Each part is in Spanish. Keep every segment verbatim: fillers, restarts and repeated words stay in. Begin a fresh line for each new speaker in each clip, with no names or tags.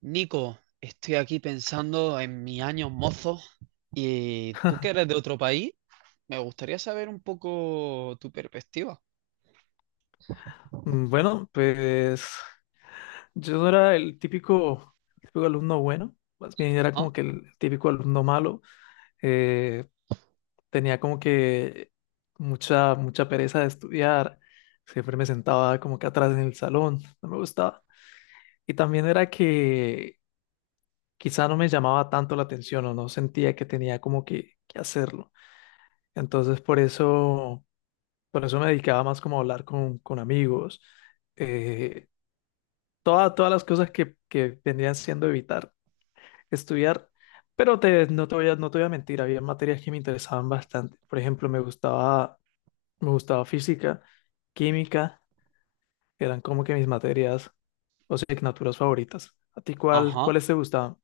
Nico, estoy aquí pensando en mis años mozos y tú que eres de otro país, me gustaría saber un poco tu perspectiva.
Mm, Bueno, pues yo no era el típico, típico alumno bueno, más bien era
Ajá,
como que el típico alumno malo. eh, Tenía como que mucha, mucha pereza de estudiar, siempre me sentaba como que atrás en el salón, no me gustaba. Y también era que quizá no me llamaba tanto la atención o no sentía que tenía como que, que hacerlo. Entonces por eso, por eso me dedicaba más como a hablar con, con amigos. eh, toda- Todas las cosas que, que vendrían siendo evitar estudiar, pero te, no te voy a, no te voy a mentir, había materias que me interesaban bastante. Por ejemplo, me gustaba, me gustaba física, química, eran como que mis materias o asignaturas favoritas. ¿A ti cuál,
ajá.
cuáles te gustaban?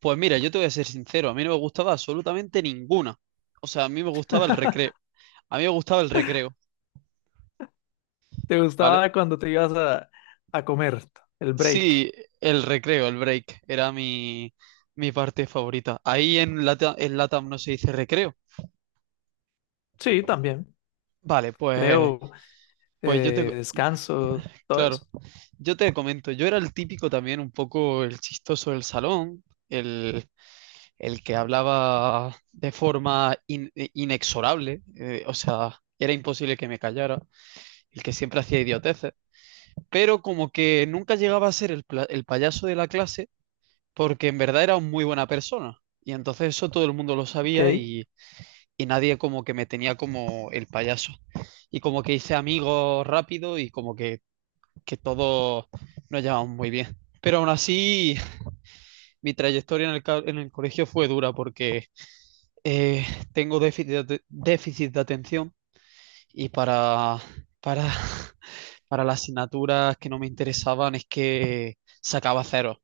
Pues mira, yo te voy a ser sincero, a mí no me gustaba absolutamente ninguna. O sea, a mí me gustaba el recreo. A mí me gustaba el recreo,
¿Te
¿vale?
gustaba cuando te ibas a, a comer el break?
Sí, el recreo, el break, era mi, mi parte favorita. Ahí en Latam, en Latam no se dice recreo.
Sí, también.
Vale, pues,
Creo,
pues yo te,
eh, descanso, todo eso.
Claro, yo te comento, yo era el típico también, un poco el chistoso del salón, el, el que hablaba de forma in- eh, inexorable, eh, o sea, era imposible que me callara, el que siempre hacía idioteces, pero como que nunca llegaba a ser el, pla- el payaso de la clase porque en verdad era muy buena persona y entonces eso todo el mundo lo sabía
Ok.
y, y nadie como que me tenía como el payaso y como que hice amigos rápido y como que que todos nos llevamos muy bien. Pero aún así, mi trayectoria en el, ca- en el colegio fue dura porque eh, tengo déficit de, déficit de atención y para, para, para las asignaturas que no me interesaban es que sacaba cero.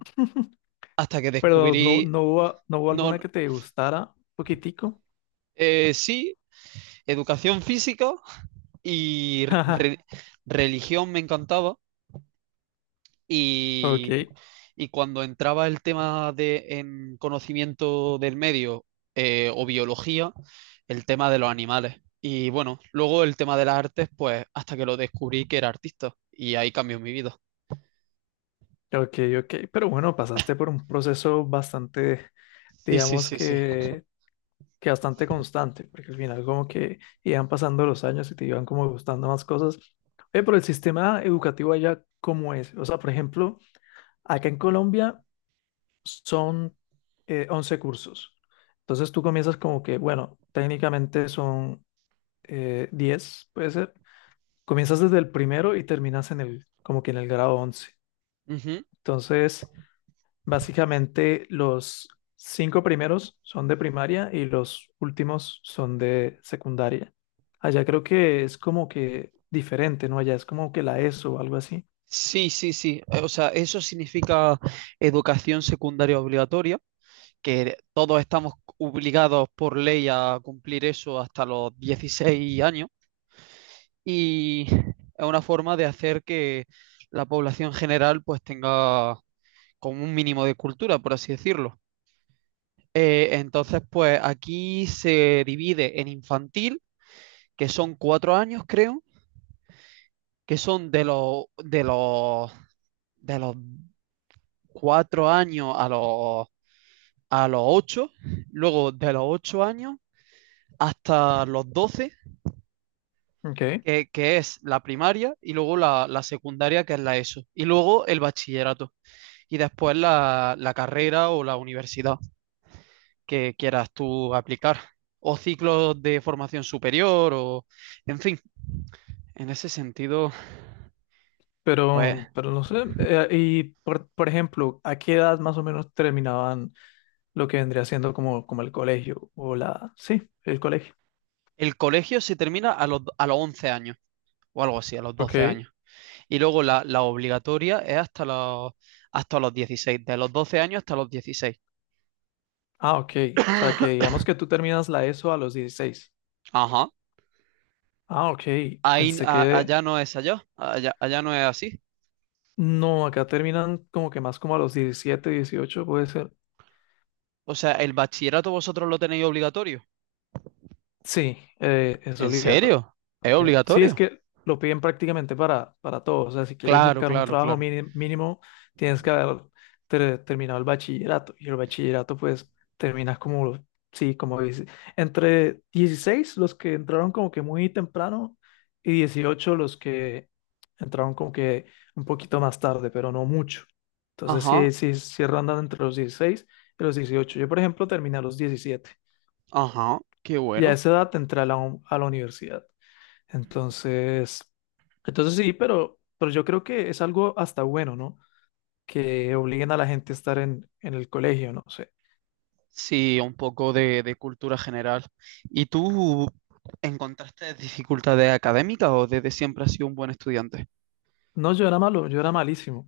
Hasta que
Pero no,
descubrí,
no hubo, no hubo
no,
alguna que te gustara un poquitico.
eh, sí, educación física y
Ajá,
re- religión me encantaba.
ok,
Y, y cuando entraba el tema de en conocimiento del medio eh, o biología, el tema de los animales. Y bueno, luego el tema de las artes, pues hasta que lo descubrí que era artista. Y ahí cambió mi vida.
ok, ok. Pero bueno, pasaste por un proceso bastante,
Sí, sí,
digamos
sí, sí.
que, que bastante constante, porque al final como que iban pasando los años y te iban como gustando más cosas. Oye, pero el sistema educativo allá, ¿cómo es? O sea, por ejemplo, acá en Colombia son eh, once cursos. Entonces tú comienzas como que, bueno, técnicamente son eh, diez, puede ser. Comienzas desde el primero y terminas en el, como que en el grado once.
Ujú.
Entonces básicamente, los cinco primeros son de primaria y los últimos son de secundaria. Allá creo que es como que diferente, ¿no? Allá es como que la ESO o algo así.
Sí, sí, sí. Eh, O sea, eso significa educación secundaria obligatoria, que todos estamos obligados por ley a cumplir eso hasta los dieciséis años. Y es una forma de hacer que la población general pues tenga como un mínimo de cultura, por así decirlo. Eh, entonces, pues aquí se divide en infantil, que son cuatro años, creo, que son de los de los de los cuatro años a los a los ocho, luego de los ocho años hasta los doce,
Ok,
que, que es la primaria, y luego la, la secundaria, que es la ESO, y luego el bachillerato. Y después la, la carrera o la universidad que quieras tú aplicar o ciclos de formación superior o en fin, en ese sentido, pues
pero, pero no sé. Eh, y por, por ejemplo, ¿a qué edad más o menos terminaban lo que vendría siendo como, como el colegio o la... Sí, el colegio.
el colegio se termina a los, a los once años o algo así, a los doce
Ok.
años. Y luego la, la obligatoria es hasta los, hasta los dieciséis, de los doce años hasta los dieciséis.
Ah, ok. O sea, que digamos que tú terminas la ESO a los dieciséis.
Ajá.
Ah, ok.
Ahí,
Pensé
a-
que
allá no es allá, allá, allá no es así.
no, acá terminan como que más como a los diecisiete, dieciocho, puede ser.
O sea, el bachillerato vosotros lo tenéis obligatorio.
Sí, eh, es
¿En
obligatorio
serio? ¿Es
también. Sí, es
obligatorio?
que lo piden prácticamente para, para todo. O sea, si quieres
Claro,
buscar un
claro,
trabajo
claro.
mini- mínimo, tienes que haber ter- terminado el bachillerato. Y el bachillerato, pues, terminas como, sí, como dice, entre dieciséis los que entraron como que muy temprano, y dieciocho los que entraron como que un poquito más tarde, pero no mucho. Entonces,
Ajá,
sí, sí, sí rondan entre los dieciséis y los dieciocho. Yo, por ejemplo, terminé a los diecisiete.
ajá, qué
Y a
bueno.
esa edad te a la, un- a la universidad. Entonces, entonces sí, pero, pero yo creo que es algo hasta bueno, ¿no? Que obliguen a la gente a estar en, en el colegio, no sé.
Sí, un poco de, de cultura general. ¿Y tú encontraste dificultades académicas o desde siempre has sido un buen estudiante?
No, yo era malo, yo era malísimo,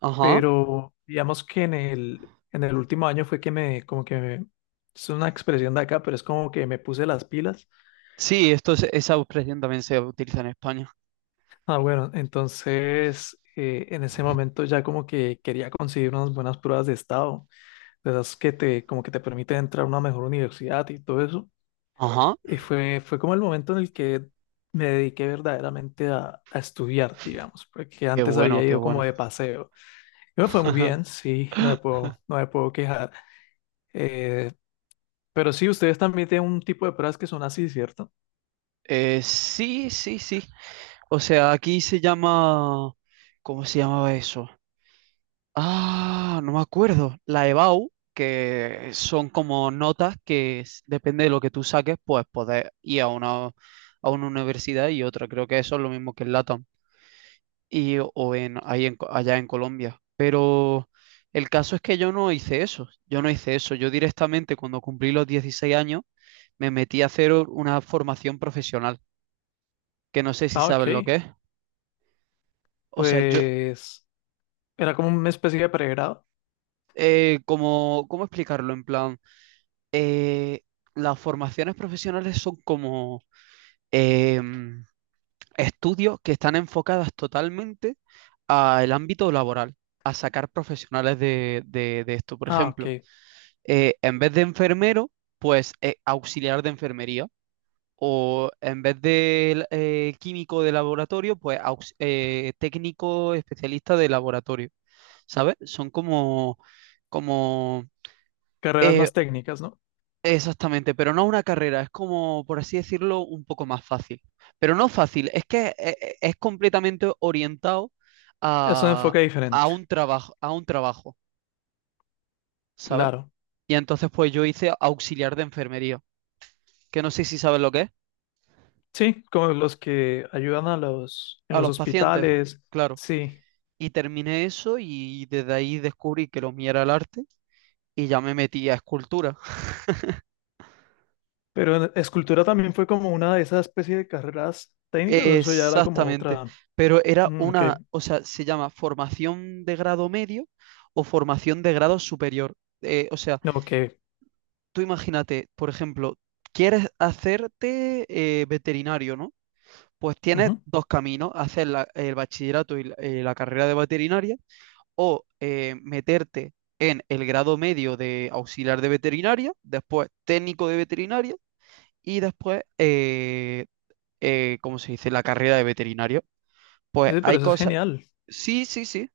Ajá.
pero digamos que en el, en el último año fue que me, como que me, es una expresión de acá, pero es como que me puse las pilas.
Sí, esto es- esa expresión también se utiliza en España.
Ah, bueno, entonces eh, en ese momento ya como que quería conseguir unas buenas pruebas de estado de esas que te, como que te permite entrar a una mejor universidad y todo eso.
Ajá,
Y fue, fue como el momento en el que me dediqué verdaderamente a, a estudiar, digamos, porque
qué
antes
bueno,
había
qué
ido como
bueno.
de paseo. Y me fue muy bien, sí, no me puedo, no me puedo quejar. Eh, pero sí, ustedes también tienen un tipo de pruebas que son así, ¿cierto?
Eh, sí, sí, sí. O sea, aquí se llama, ¿cómo se llamaba eso? Ah, no me acuerdo. La EBAU, que son como notas que s- depende de lo que tú saques, pues podés ir a una, a una universidad y otra. Creo que eso es lo mismo que en LATAM y, o en, ahí en Co- allá en Colombia. Pero el caso es que yo no hice eso. Yo no hice eso. Yo directamente cuando cumplí los dieciséis años me metí a hacer u- una formación profesional, que no sé si
Ah,
sabes lo que
ok.
es. O sea, yo,
Pues era como una especie de pregrado.
eh, como, ¿cómo explicarlo? En plan... eh, las formaciones profesionales son como eh, estudios que están enfocadas totalmente al ámbito laboral, a sacar profesionales de, de- de esto. Por
Ah,
ejemplo,
ok.
eh, en vez de enfermero, pues eh, auxiliar de enfermería. O en vez de eh, químico de laboratorio, pues aux- eh, técnico especialista de laboratorio. ¿Sabes? Son como, como
Carreras
eh,
más técnicas, ¿no?
exactamente, pero no una carrera, es como, por así decirlo, un poco más fácil. Pero no fácil, es que e- e- es completamente orientado
Es un
a,
enfoque
a
diferente.
un trabajo, a un trabajo, ¿sabes?
Claro.
Y entonces pues yo hice auxiliar de enfermería, que no sé si sabes lo que es,
Sí, como los que ayudan a los en
a
los
los pacientes,
hospitales.
claro.
Sí.
Y terminé eso y desde ahí descubrí que lo mío era el arte y ya me metí a escultura.
Pero en- escultura también fue como una de esas especies de carreras técnicas, o eso ya era como
Exactamente,
otra.
pero era
Mm, ok.
una, o sea, se llama formación de grado medio o formación de grado superior. Eh, o sea,
No, ok.
tú imagínate, por ejemplo, quieres hacerte eh, veterinario, ¿no? Pues tienes
Ujú.
dos caminos, hacer la- el bachillerato y la, eh, la carrera de veterinaria o eh, meterte en el grado medio de auxiliar de veterinaria, después técnico de veterinaria y después, eh, eh, ¿cómo se dice?, la carrera de veterinario. Pues
Sí, pero
hay
eso es
cosas,
genial.
sí, sí, sí.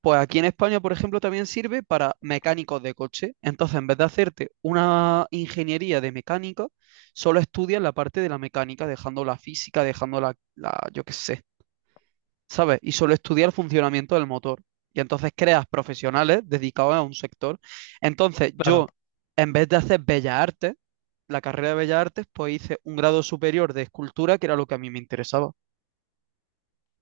Pues aquí en España, por ejemplo, también sirve para mecánicos de coche. Entonces, en vez de hacerte una ingeniería de mecánica, solo estudias la parte de la mecánica, dejando la física, dejando la, la- yo qué sé, ¿sabes? Y solo estudias el funcionamiento del motor. Y entonces creas profesionales dedicados a un sector. Entonces,
Claro.
yo, en vez de hacer Bellas Artes, la carrera de Bellas Artes, pues hice un grado superior de escultura, que era lo que a mí me interesaba.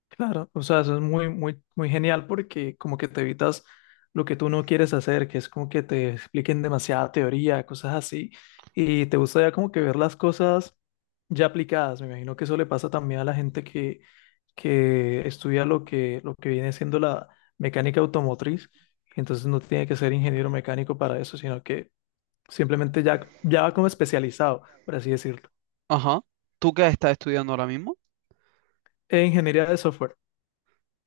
Claro, o sea, eso es muy, muy, muy genial porque como que te evitas lo que tú no quieres hacer, que es como que te expliquen demasiada teoría, cosas así, y te gusta ya como que ver las cosas ya aplicadas. Me imagino que eso le pasa también a la gente que, que estudia lo que, lo que viene siendo la mecánica automotriz, entonces no tiene que ser ingeniero mecánico para eso, sino que simplemente ya, ya va como especializado, por así decirlo,
Ajá. ¿Tú qué estás estudiando ahora mismo?
en ingeniería de software.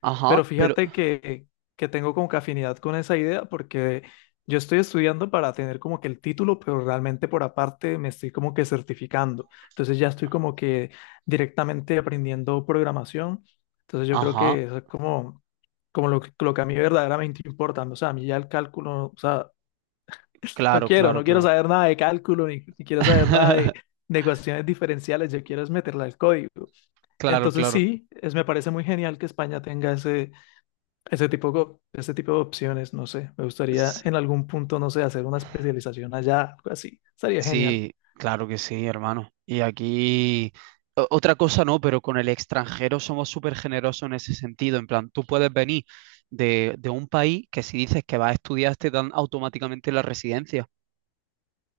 Ajá,
Pero
pero...
fíjate que, que tengo como que afinidad con esa idea porque yo estoy estudiando para tener como que el título, pero realmente por aparte me estoy como que certificando. Entonces ya estoy como que directamente aprendiendo programación. Entonces yo creo
Ajá.
que eso es como, como lo, que- lo que a mí verdaderamente importa. O sea, a mí ya el cálculo, o sea, no
Claro,
quiero,
claro,
no quiero
claro.
saber nada de cálculo ni, ni quiero saber nada de, de ecuaciones diferenciales. Yo quiero es meterla al código.
Claro,
Entonces
claro.
sí, es, me parece muy genial que España tenga ese ese tipo, go- ese tipo de opciones, no sé. Me gustaría
S-
en algún punto, no sé, hacer una especialización allá, algo así. Estaría genial.
Sí, claro que sí, hermano. Y aquí, o- otra cosa no, pero con el extranjero somos súper generosos en ese sentido. En plan, tú puedes venir de, de un país que si dices que vas a estudiar te dan automáticamente la residencia.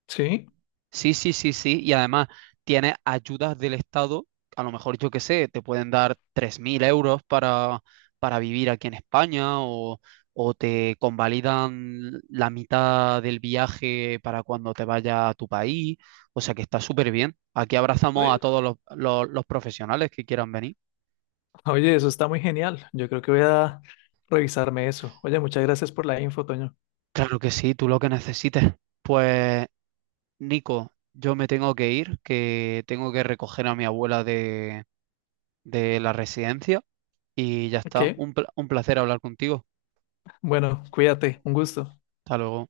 Sí.
Sí, sí, sí, sí. Y además tienes ayudas del Estado, a lo mejor yo qué sé, te pueden dar tres mil euros para, para vivir aquí en España o, o te convalidan la mitad del viaje para cuando te vayas a tu país. O sea que está súper bien. Aquí abrazamos a
Oye,
todos los, los los profesionales que quieran venir.
Oye, eso está muy genial. Yo creo que voy a revisarme eso. Oye, muchas gracias por la info, Toño.
Claro que sí, tú lo que necesites. Pues, Nico, yo me tengo que ir, que tengo que recoger a mi abuela de de la residencia y ya está.
Ok.
Un, pla- un placer hablar contigo.
Bueno, cuídate. Un gusto.
Hasta luego.